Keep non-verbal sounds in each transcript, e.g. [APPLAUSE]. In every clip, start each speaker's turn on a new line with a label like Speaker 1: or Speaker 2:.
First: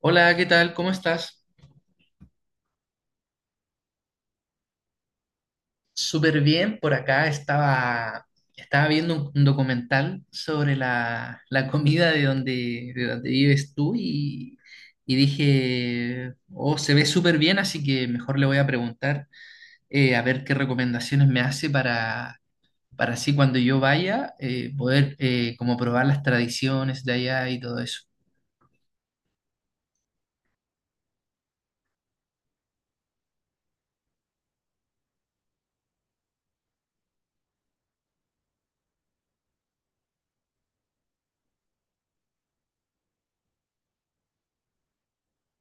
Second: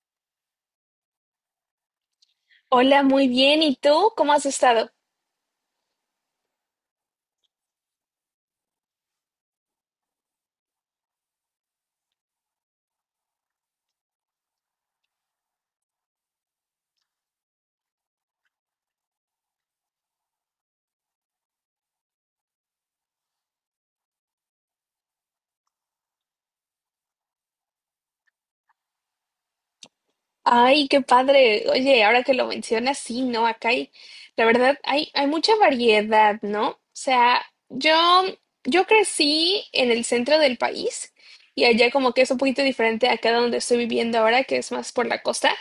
Speaker 1: Hola, ¿qué tal? ¿Cómo estás?
Speaker 2: Hola, muy bien. ¿Y tú? ¿Cómo has estado?
Speaker 1: Súper bien. Por acá estaba viendo un documental sobre la comida de de donde vives tú y dije, oh, se ve súper bien, así que mejor le voy a preguntar a ver qué recomendaciones me hace para así cuando yo vaya poder como probar las tradiciones de allá y todo eso.
Speaker 2: Ay, qué padre. Oye, ahora que lo mencionas, sí, ¿no? Acá hay, la verdad, hay mucha variedad, ¿no? O sea, yo, yo crecí en el centro del país y allá como que es un poquito diferente acá donde estoy viviendo ahora, que es más por la costa.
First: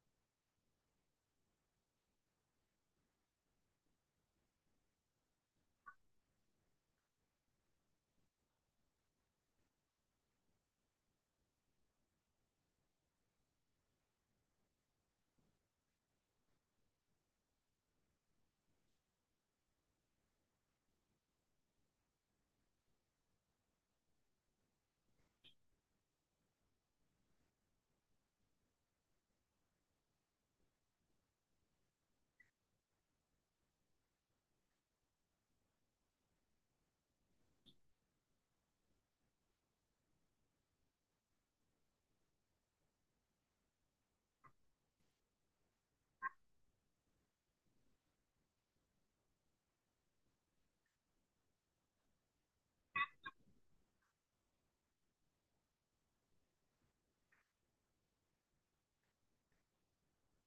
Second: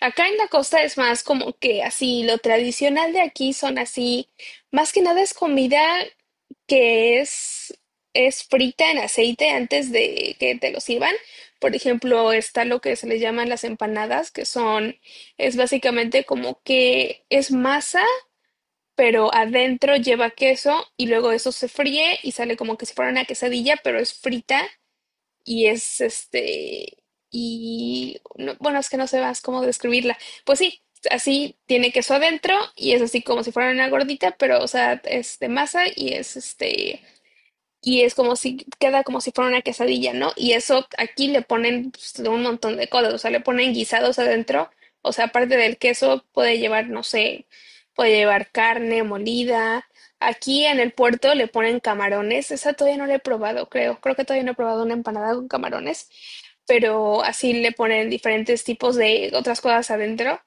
Speaker 2: Acá en la costa es más como que así, lo tradicional de aquí son así, más que nada es comida que es frita en aceite antes de que te lo sirvan. Por ejemplo, está lo que se le llaman las empanadas, es básicamente como que es masa, pero adentro lleva queso y luego eso se fríe y sale como que si fuera una quesadilla, pero es frita y es este, bueno, es que no sé más cómo describirla. Pues sí, así tiene queso adentro y es así como si fuera una gordita, pero o sea, es de masa y es este y es como si queda como si fuera una quesadilla, ¿no? Y eso aquí le ponen pues, un montón de cosas, o sea, le ponen guisados adentro, o sea, aparte del queso puede llevar, no sé, puede llevar carne molida. Aquí en el puerto le ponen camarones, esa todavía no la he probado, creo que todavía no he probado una empanada con camarones, pero así le ponen diferentes tipos de otras cosas adentro.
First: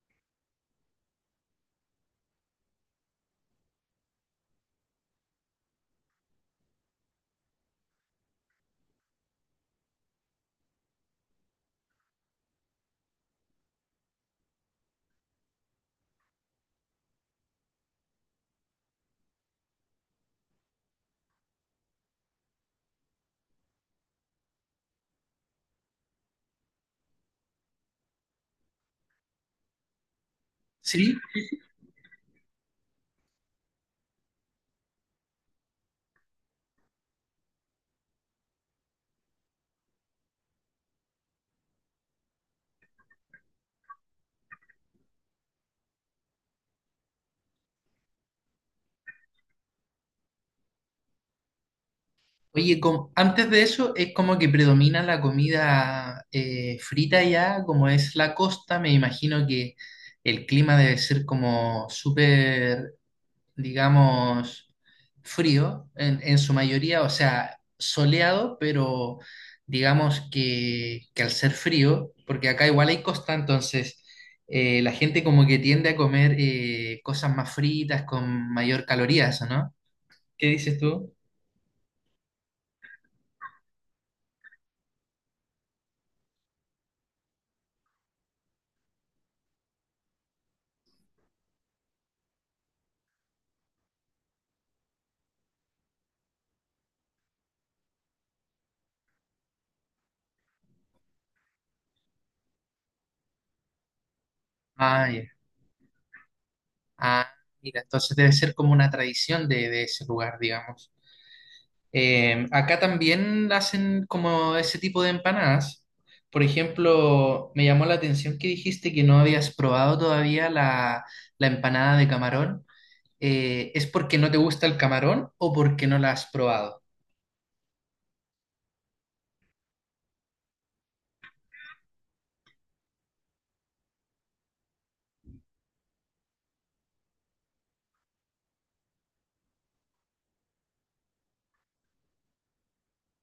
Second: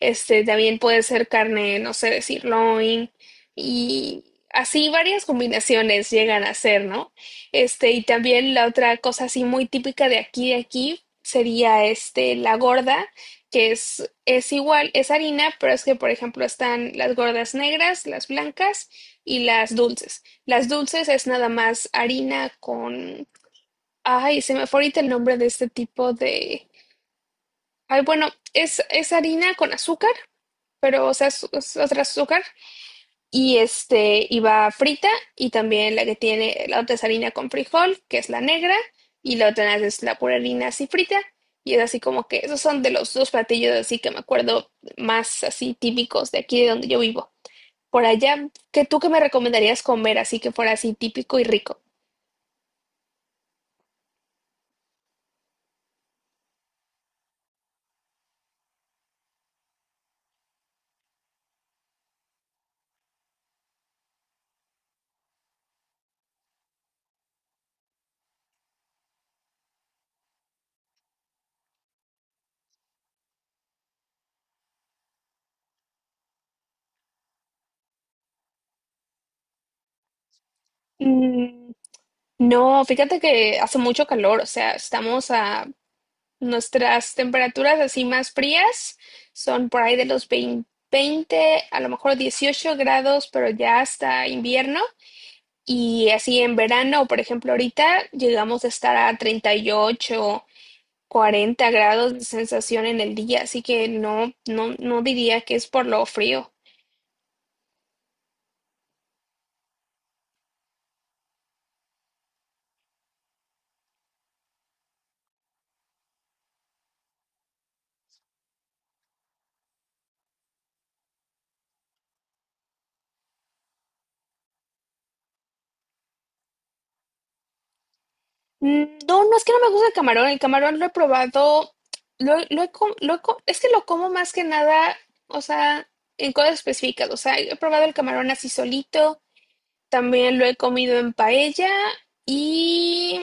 Speaker 2: Este, también puede ser carne, no sé, de sirloin y así varias combinaciones llegan a ser, ¿no? Este, y también la otra cosa así muy típica de aquí, sería este, la gorda, que es igual, es harina, pero es que, por ejemplo, están las gordas negras, las blancas y las dulces. Las dulces es nada más harina con... Ay, se me fue ahorita el nombre de este tipo de... Ay, bueno, es harina con azúcar, pero o
Speaker 1: ¿Sí?
Speaker 2: sea, es otra azúcar. Y este, y va frita. Y también la que tiene, la otra es harina con frijol, que es la negra. Y la otra es la pura harina así frita. Y es así como que esos son de los dos platillos así que me acuerdo más así típicos de aquí de donde yo vivo. Por allá, ¿qué me recomendarías comer así que fuera así típico y rico?
Speaker 1: Oye, antes de eso es como que predomina la comida frita ya. Como es la costa, me imagino que el clima debe ser como súper, digamos, frío en su mayoría, o sea, soleado, pero digamos que al ser frío, porque acá igual hay costa, entonces la gente como que tiende a comer cosas más fritas con mayor calorías, ¿o no? ¿Qué dices tú?
Speaker 2: Mm, No, fíjate que hace mucho calor, o sea, estamos a nuestras temperaturas así más frías, son por ahí de los 20, 20, a lo mejor 18 grados, pero ya hasta invierno. Y así en verano, por ejemplo, ahorita llegamos a estar a 38, 40 grados de sensación en el día, así que no, no, no
Speaker 1: Ah, ya.
Speaker 2: diría que es por lo frío.
Speaker 1: Ah, mira, entonces debe ser como una tradición de ese lugar, digamos. Acá también hacen como ese tipo de empanadas. Por ejemplo, me llamó la atención que dijiste que no habías probado todavía la empanada de camarón. ¿Es porque no te gusta el camarón o porque no la has probado?
Speaker 2: No, no es que no me gusta el camarón. El camarón lo he probado. Lo he com- lo he co- Es que lo como más que nada, o sea, en cosas específicas. O sea, he probado el camarón así solito. También lo he comido en paella. Y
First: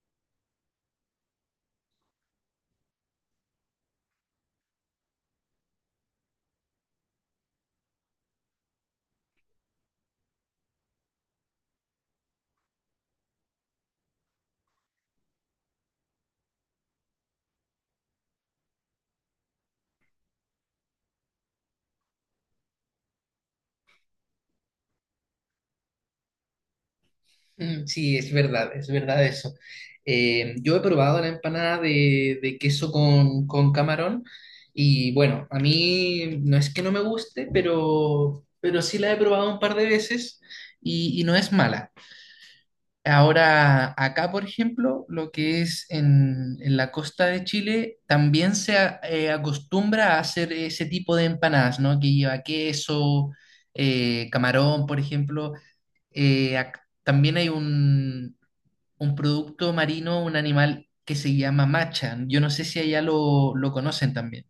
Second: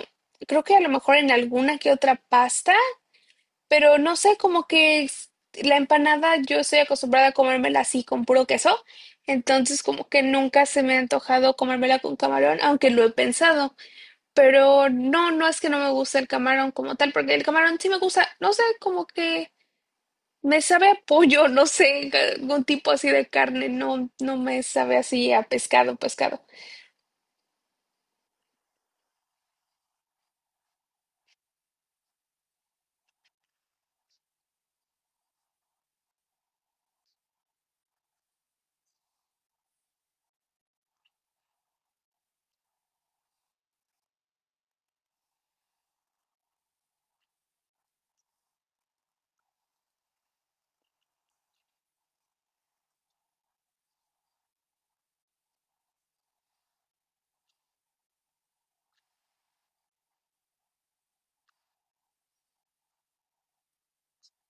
Speaker 2: creo que a lo mejor en alguna que otra pasta. Pero no sé, la empanada yo estoy acostumbrada a comérmela así con puro queso. Entonces, como que nunca se me ha antojado comérmela con camarón, aunque lo he pensado. Pero no, no es que no me guste el camarón como tal, porque el camarón sí me gusta, no sé, como que me sabe a pollo, [LAUGHS] no sé, algún tipo así de carne, no, no me sabe así a pescado, pescado.
Speaker 1: Sí, es verdad eso. Yo he probado la empanada de queso con camarón y bueno, a mí no es que no me guste, pero sí la he probado un par de veces y no es mala. Ahora, acá, por ejemplo, lo que es en la costa de Chile, también acostumbra a hacer ese tipo de empanadas, ¿no? Que lleva queso, camarón, por ejemplo. También hay un producto marino, un animal que se llama macha. Yo no sé si allá lo conocen también.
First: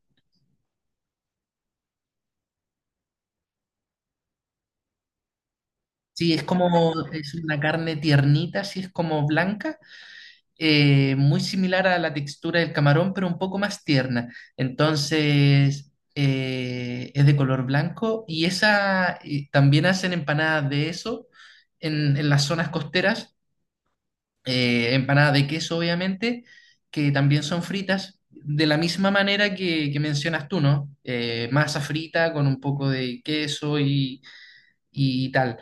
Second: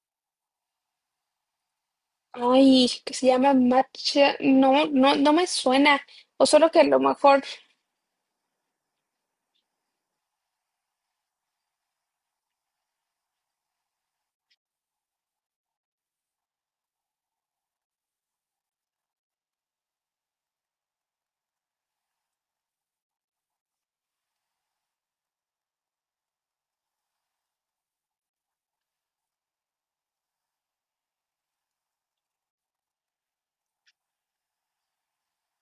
Speaker 2: Ay, que se llama matcha, no, no, no me suena.
Speaker 1: Sí, es
Speaker 2: O solo que a
Speaker 1: como,
Speaker 2: lo
Speaker 1: es
Speaker 2: mejor,
Speaker 1: una carne tiernita, sí, es como blanca, muy similar a la textura del camarón, pero un poco más tierna. Entonces, es de color blanco y esa, y también hacen empanadas de eso en las zonas costeras, empanadas de queso, obviamente, que también son fritas, de la misma manera que mencionas tú, ¿no? Masa frita con un poco de queso y tal.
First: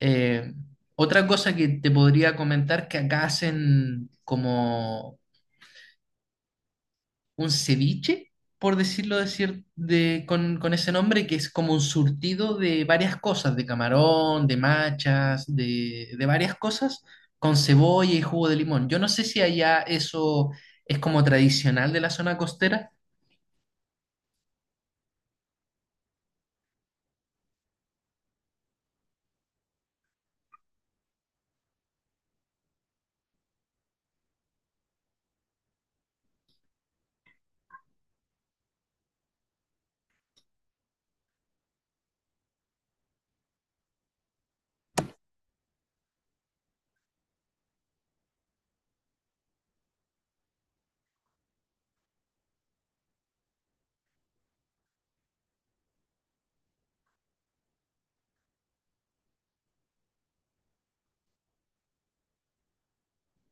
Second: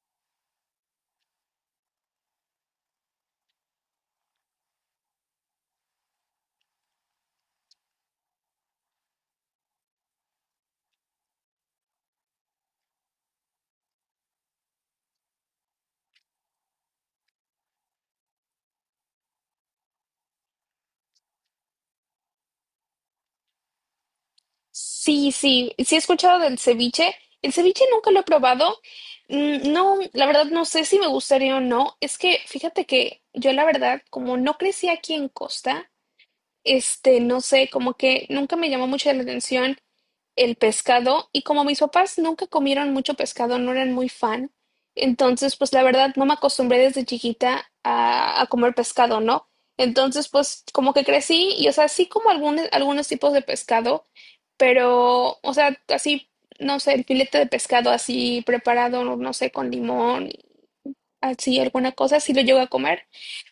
Speaker 1: Eh, otra cosa que te podría comentar que acá hacen como un ceviche, por decirlo con ese nombre, que es como un surtido de varias cosas, de camarón, de machas, de varias cosas, con cebolla y jugo de limón. Yo no sé si allá eso es como tradicional de la zona costera.
Speaker 2: sí, sí, sí he escuchado del ceviche. El ceviche nunca lo he probado. No, la verdad no sé si me gustaría o no. Es que fíjate que yo la verdad, como no crecí aquí en Costa, este, no sé, como que nunca me llamó mucho la atención el pescado y como mis papás nunca comieron mucho pescado, no eran muy fan, entonces pues la verdad no me acostumbré desde chiquita a comer pescado, ¿no? Entonces pues como que crecí y o sea, sí como algunos tipos de pescado, pero o sea, así, no sé, el filete de pescado así preparado, no sé, con limón así alguna cosa, sí lo llego a comer,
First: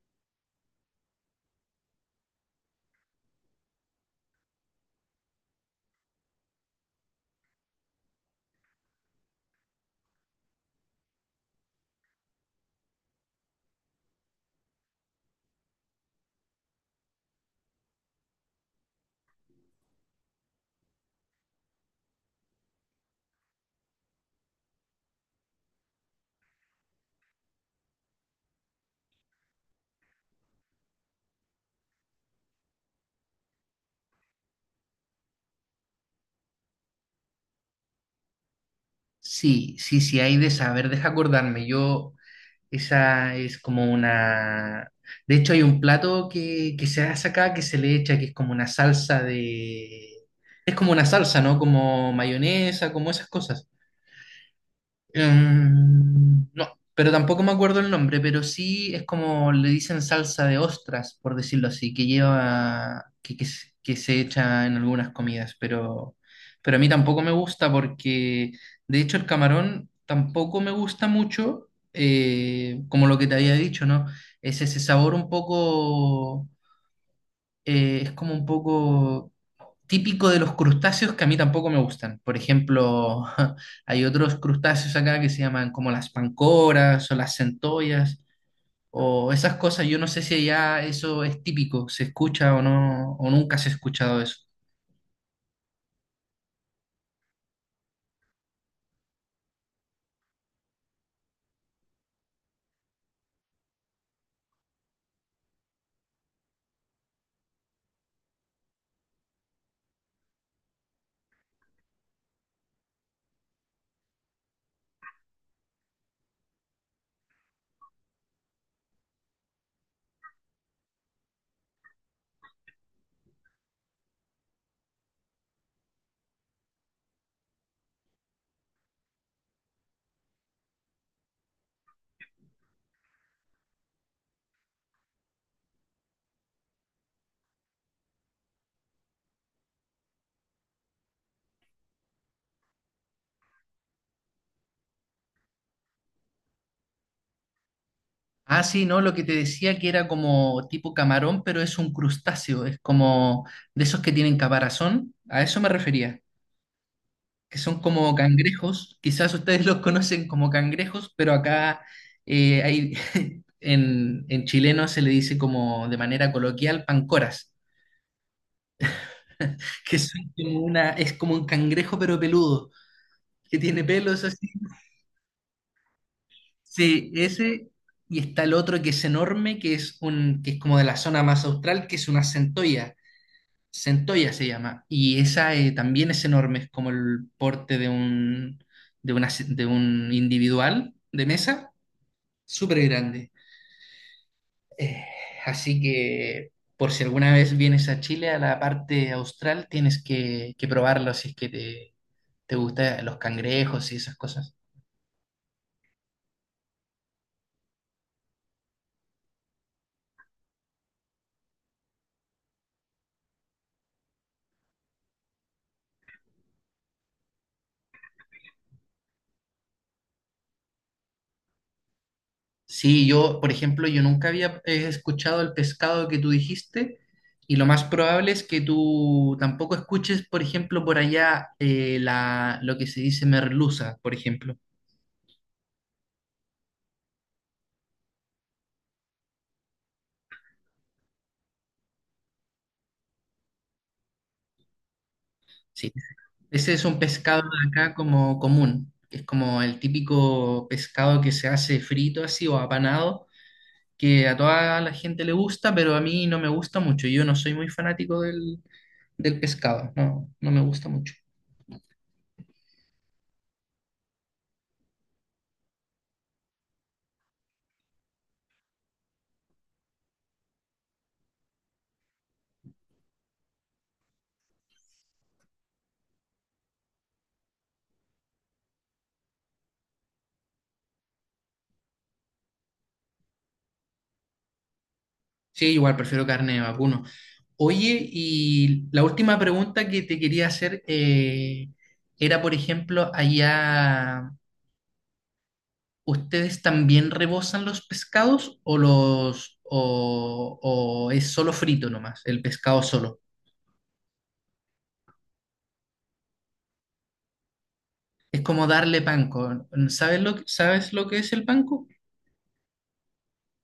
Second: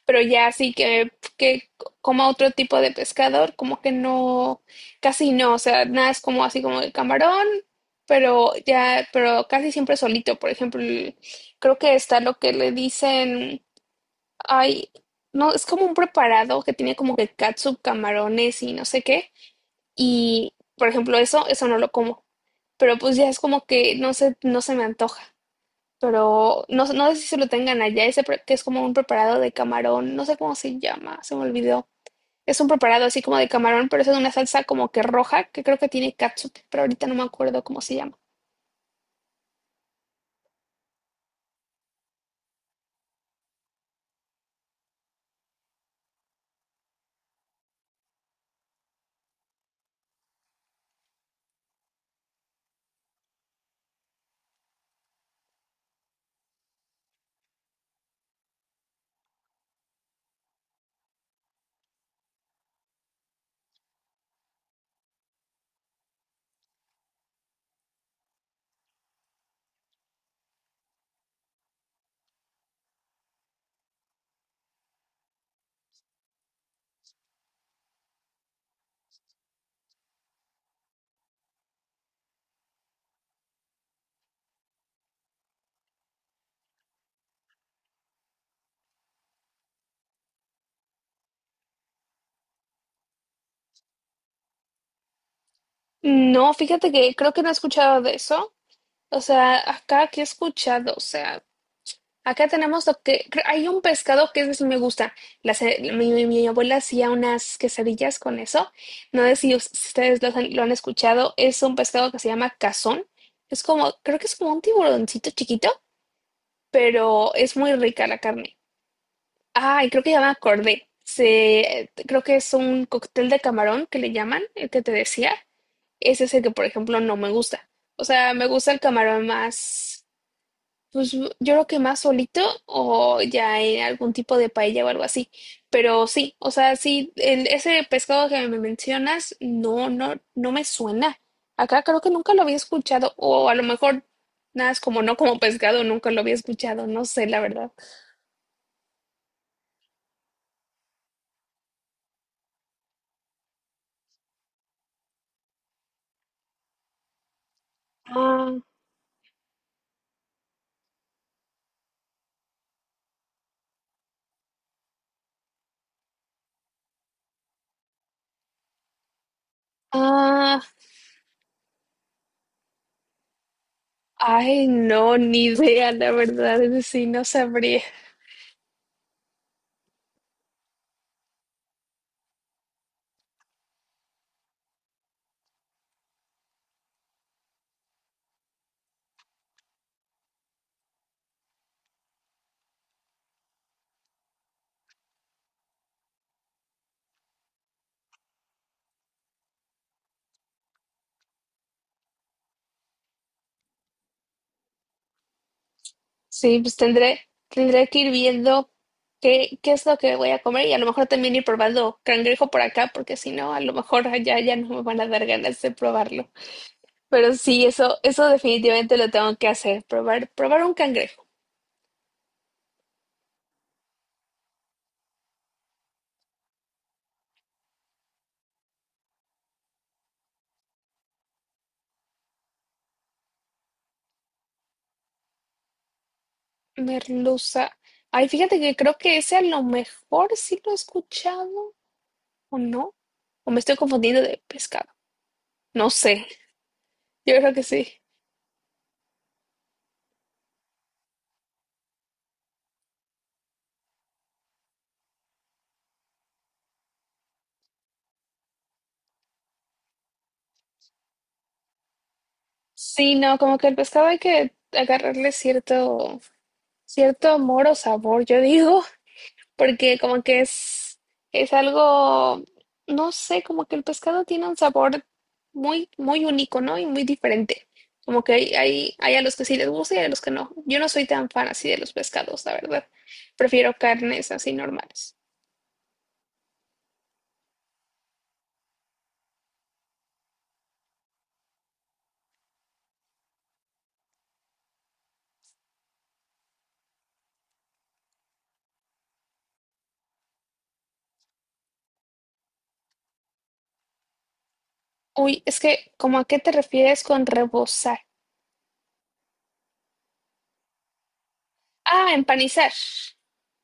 Speaker 2: pero ya así que coma otro tipo de pescador, como que no, casi no, o sea, nada es como así como el camarón, pero ya, pero casi siempre solito, por ejemplo, creo que está lo que le dicen, ay, no, es como un preparado que tiene como que catsup, camarones y no sé qué, y por ejemplo eso, eso no lo como, pero pues ya es como que no sé, no se me antoja pero no, no sé si se lo tengan allá, ese que es como un preparado de camarón, no sé cómo se llama, se me olvidó. Es un preparado así como de camarón, pero es en una salsa como que roja, que creo que tiene catsup, pero ahorita no me acuerdo cómo se llama.
Speaker 1: Sí, sí, sí, hay de saber, deja acordarme. Yo Esa es como una... De hecho, hay un plato que se hace acá que se le echa, que es como una salsa de... Es como una salsa, ¿no? Como mayonesa, como esas cosas. No, pero tampoco me acuerdo el nombre, pero sí es como le dicen salsa de ostras, por decirlo así, que lleva, que se echa en algunas comidas, pero a mí tampoco me gusta porque, de hecho, el camarón tampoco me gusta mucho, como lo que te había dicho, ¿no? Es ese sabor un poco, es como un poco típico de los crustáceos que a mí tampoco me gustan. Por ejemplo, [LAUGHS] hay otros crustáceos acá que se llaman como las pancoras o las centollas o esas cosas. Yo no sé si allá eso es típico, se escucha o no, o nunca se ha escuchado eso.
Speaker 2: No, fíjate que creo que no he escuchado de eso. O sea, acá que he escuchado, o sea, acá tenemos lo que hay un pescado que ese sí me gusta. Mi abuela hacía unas quesadillas con eso. No sé si si ustedes lo han escuchado. Es un pescado que se llama cazón. Es como, creo que es como un tiburoncito chiquito, pero es muy rica la carne. Ah, y creo que llama cordé. Creo que es un cóctel de camarón que le llaman, el que te decía. Ese es el que, por ejemplo, no me gusta. O sea, me gusta el camarón más. Pues yo creo que más solito o ya en algún tipo de paella o algo así. Pero sí, o sea, sí, ese pescado que me mencionas, no, no, no me suena. Acá creo que nunca lo había escuchado, o a lo mejor nada es como no como pescado, nunca lo había escuchado, no sé, la verdad.
Speaker 1: Ah, sí, no, lo que te decía que era como tipo camarón, pero es un crustáceo, es como de esos que tienen caparazón, a eso me refería, que son como
Speaker 2: Ah,
Speaker 1: cangrejos. Quizás ustedes [LAUGHS] los conocen como cangrejos, pero acá eh, hay, [LAUGHS] en chileno se le dice como de manera coloquial pancoras, [LAUGHS] que son
Speaker 2: ah,
Speaker 1: como una, es como un cangrejo pero peludo, que tiene pelos así.
Speaker 2: ay, no, ni idea, la verdad, es decir,
Speaker 1: Sí,
Speaker 2: no
Speaker 1: ese,
Speaker 2: sabría.
Speaker 1: y está el otro que es enorme, que es que es como de la zona más austral, que es una centolla. Centolla se llama, y esa también es enorme, es como el porte de de un individual de mesa, súper grande. Eh, Así que por si alguna vez vienes a Chile, a la parte austral, tienes que probarlo si es que te gustan los cangrejos y esas cosas.
Speaker 2: Sí, pues tendré que ir viendo qué es lo que voy a comer y a lo mejor también ir probando cangrejo por acá, porque si no, a lo mejor allá ya no me van a dar ganas de probarlo. Pero sí, eso definitivamente lo tengo que hacer, probar, probar un cangrejo.
Speaker 1: Sí, yo, por ejemplo, yo nunca había escuchado el pescado que tú dijiste y lo más probable es que tú tampoco escuches, por ejemplo, por allá lo que se dice merluza, por ejemplo.
Speaker 2: Merluza. Ay, fíjate que creo que ese a lo mejor sí lo he escuchado, o no, o me estoy confundiendo de pescado. No
Speaker 1: Sí,
Speaker 2: sé,
Speaker 1: ese es un
Speaker 2: yo
Speaker 1: pescado de
Speaker 2: creo que sí.
Speaker 1: acá como común, que es como el típico pescado que se hace frito así o apanado, que a toda la gente le gusta, pero a mí no me gusta mucho. Yo no soy muy fanático del pescado, no, no me gusta mucho.
Speaker 2: Sí, no, como que el pescado hay que agarrarle cierto, cierto amor o sabor, yo digo. Porque como que es algo, no sé, como que el pescado tiene un sabor muy, muy único, ¿no? Y muy diferente. Como que hay a los que sí les gusta y a los que no. Yo no soy tan fan así de los pescados, la verdad. Prefiero carnes así normales.
Speaker 1: Sí, igual prefiero carne de vacuno. Oye, y la última pregunta que te quería hacer era, por ejemplo, allá ¿ustedes también rebosan los pescados o o es solo frito nomás, el pescado solo?
Speaker 2: Uy, es que, ¿cómo a qué te refieres con rebozar?
Speaker 1: Es como darle panko. ¿Sabes sabes lo que es el panko?
Speaker 2: Ah, empanizar.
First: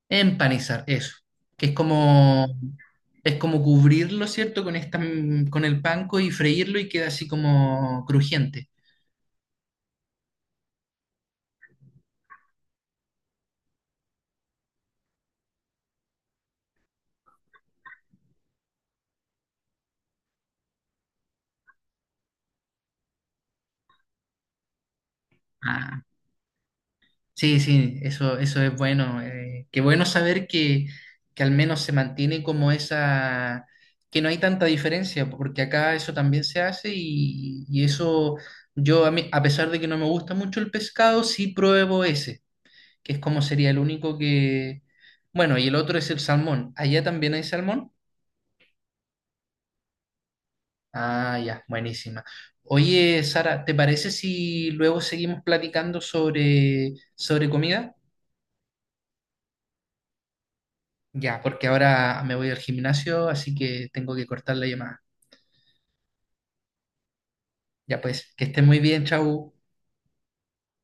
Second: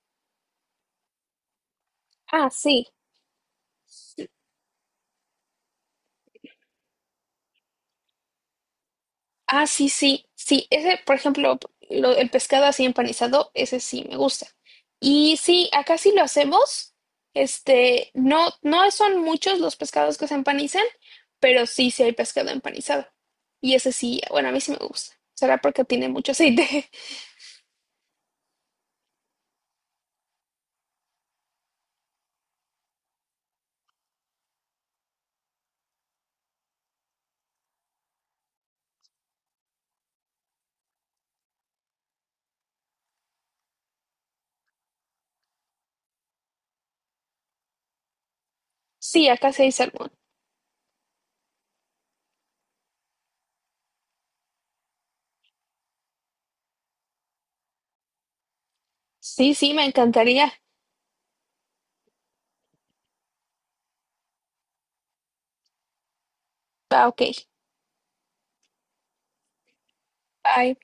Speaker 1: Empanizar, eso. Que es como
Speaker 2: Ah, sí.
Speaker 1: Es como cubrirlo, ¿cierto? Con el panko y freírlo y queda así como crujiente.
Speaker 2: Ah, sí, sí, sí. Ese, por ejemplo, el pescado así empanizado, ese sí me gusta. Y sí, acá sí lo hacemos. Este, no, no son muchos los pescados que se empanizan, pero sí, sí hay pescado empanizado. Y ese sí, bueno, a mí sí me gusta. ¿Será porque
Speaker 1: Ah.
Speaker 2: tiene mucho aceite? [LAUGHS]
Speaker 1: Sí, sí, eso es bueno. Eh, qué bueno saber que al menos se mantiene como esa, que no hay tanta diferencia, porque acá eso también se hace y eso yo, a pesar de que no me gusta mucho el pescado, sí pruebo ese, que es como sería el único que... Bueno, y el otro es el salmón. ¿Allá también hay salmón?
Speaker 2: Sí, acá sí hay salmón.
Speaker 1: Ah, ya, buenísima. Oye, Sara, ¿te parece si luego seguimos platicando sobre comida?
Speaker 2: Sí, sí, me encantaría.
Speaker 1: Ya, porque ahora me voy al gimnasio, así que tengo que cortar la llamada.
Speaker 2: Ah, ok.
Speaker 1: Ya pues, que esté muy bien, chau.
Speaker 2: Bye.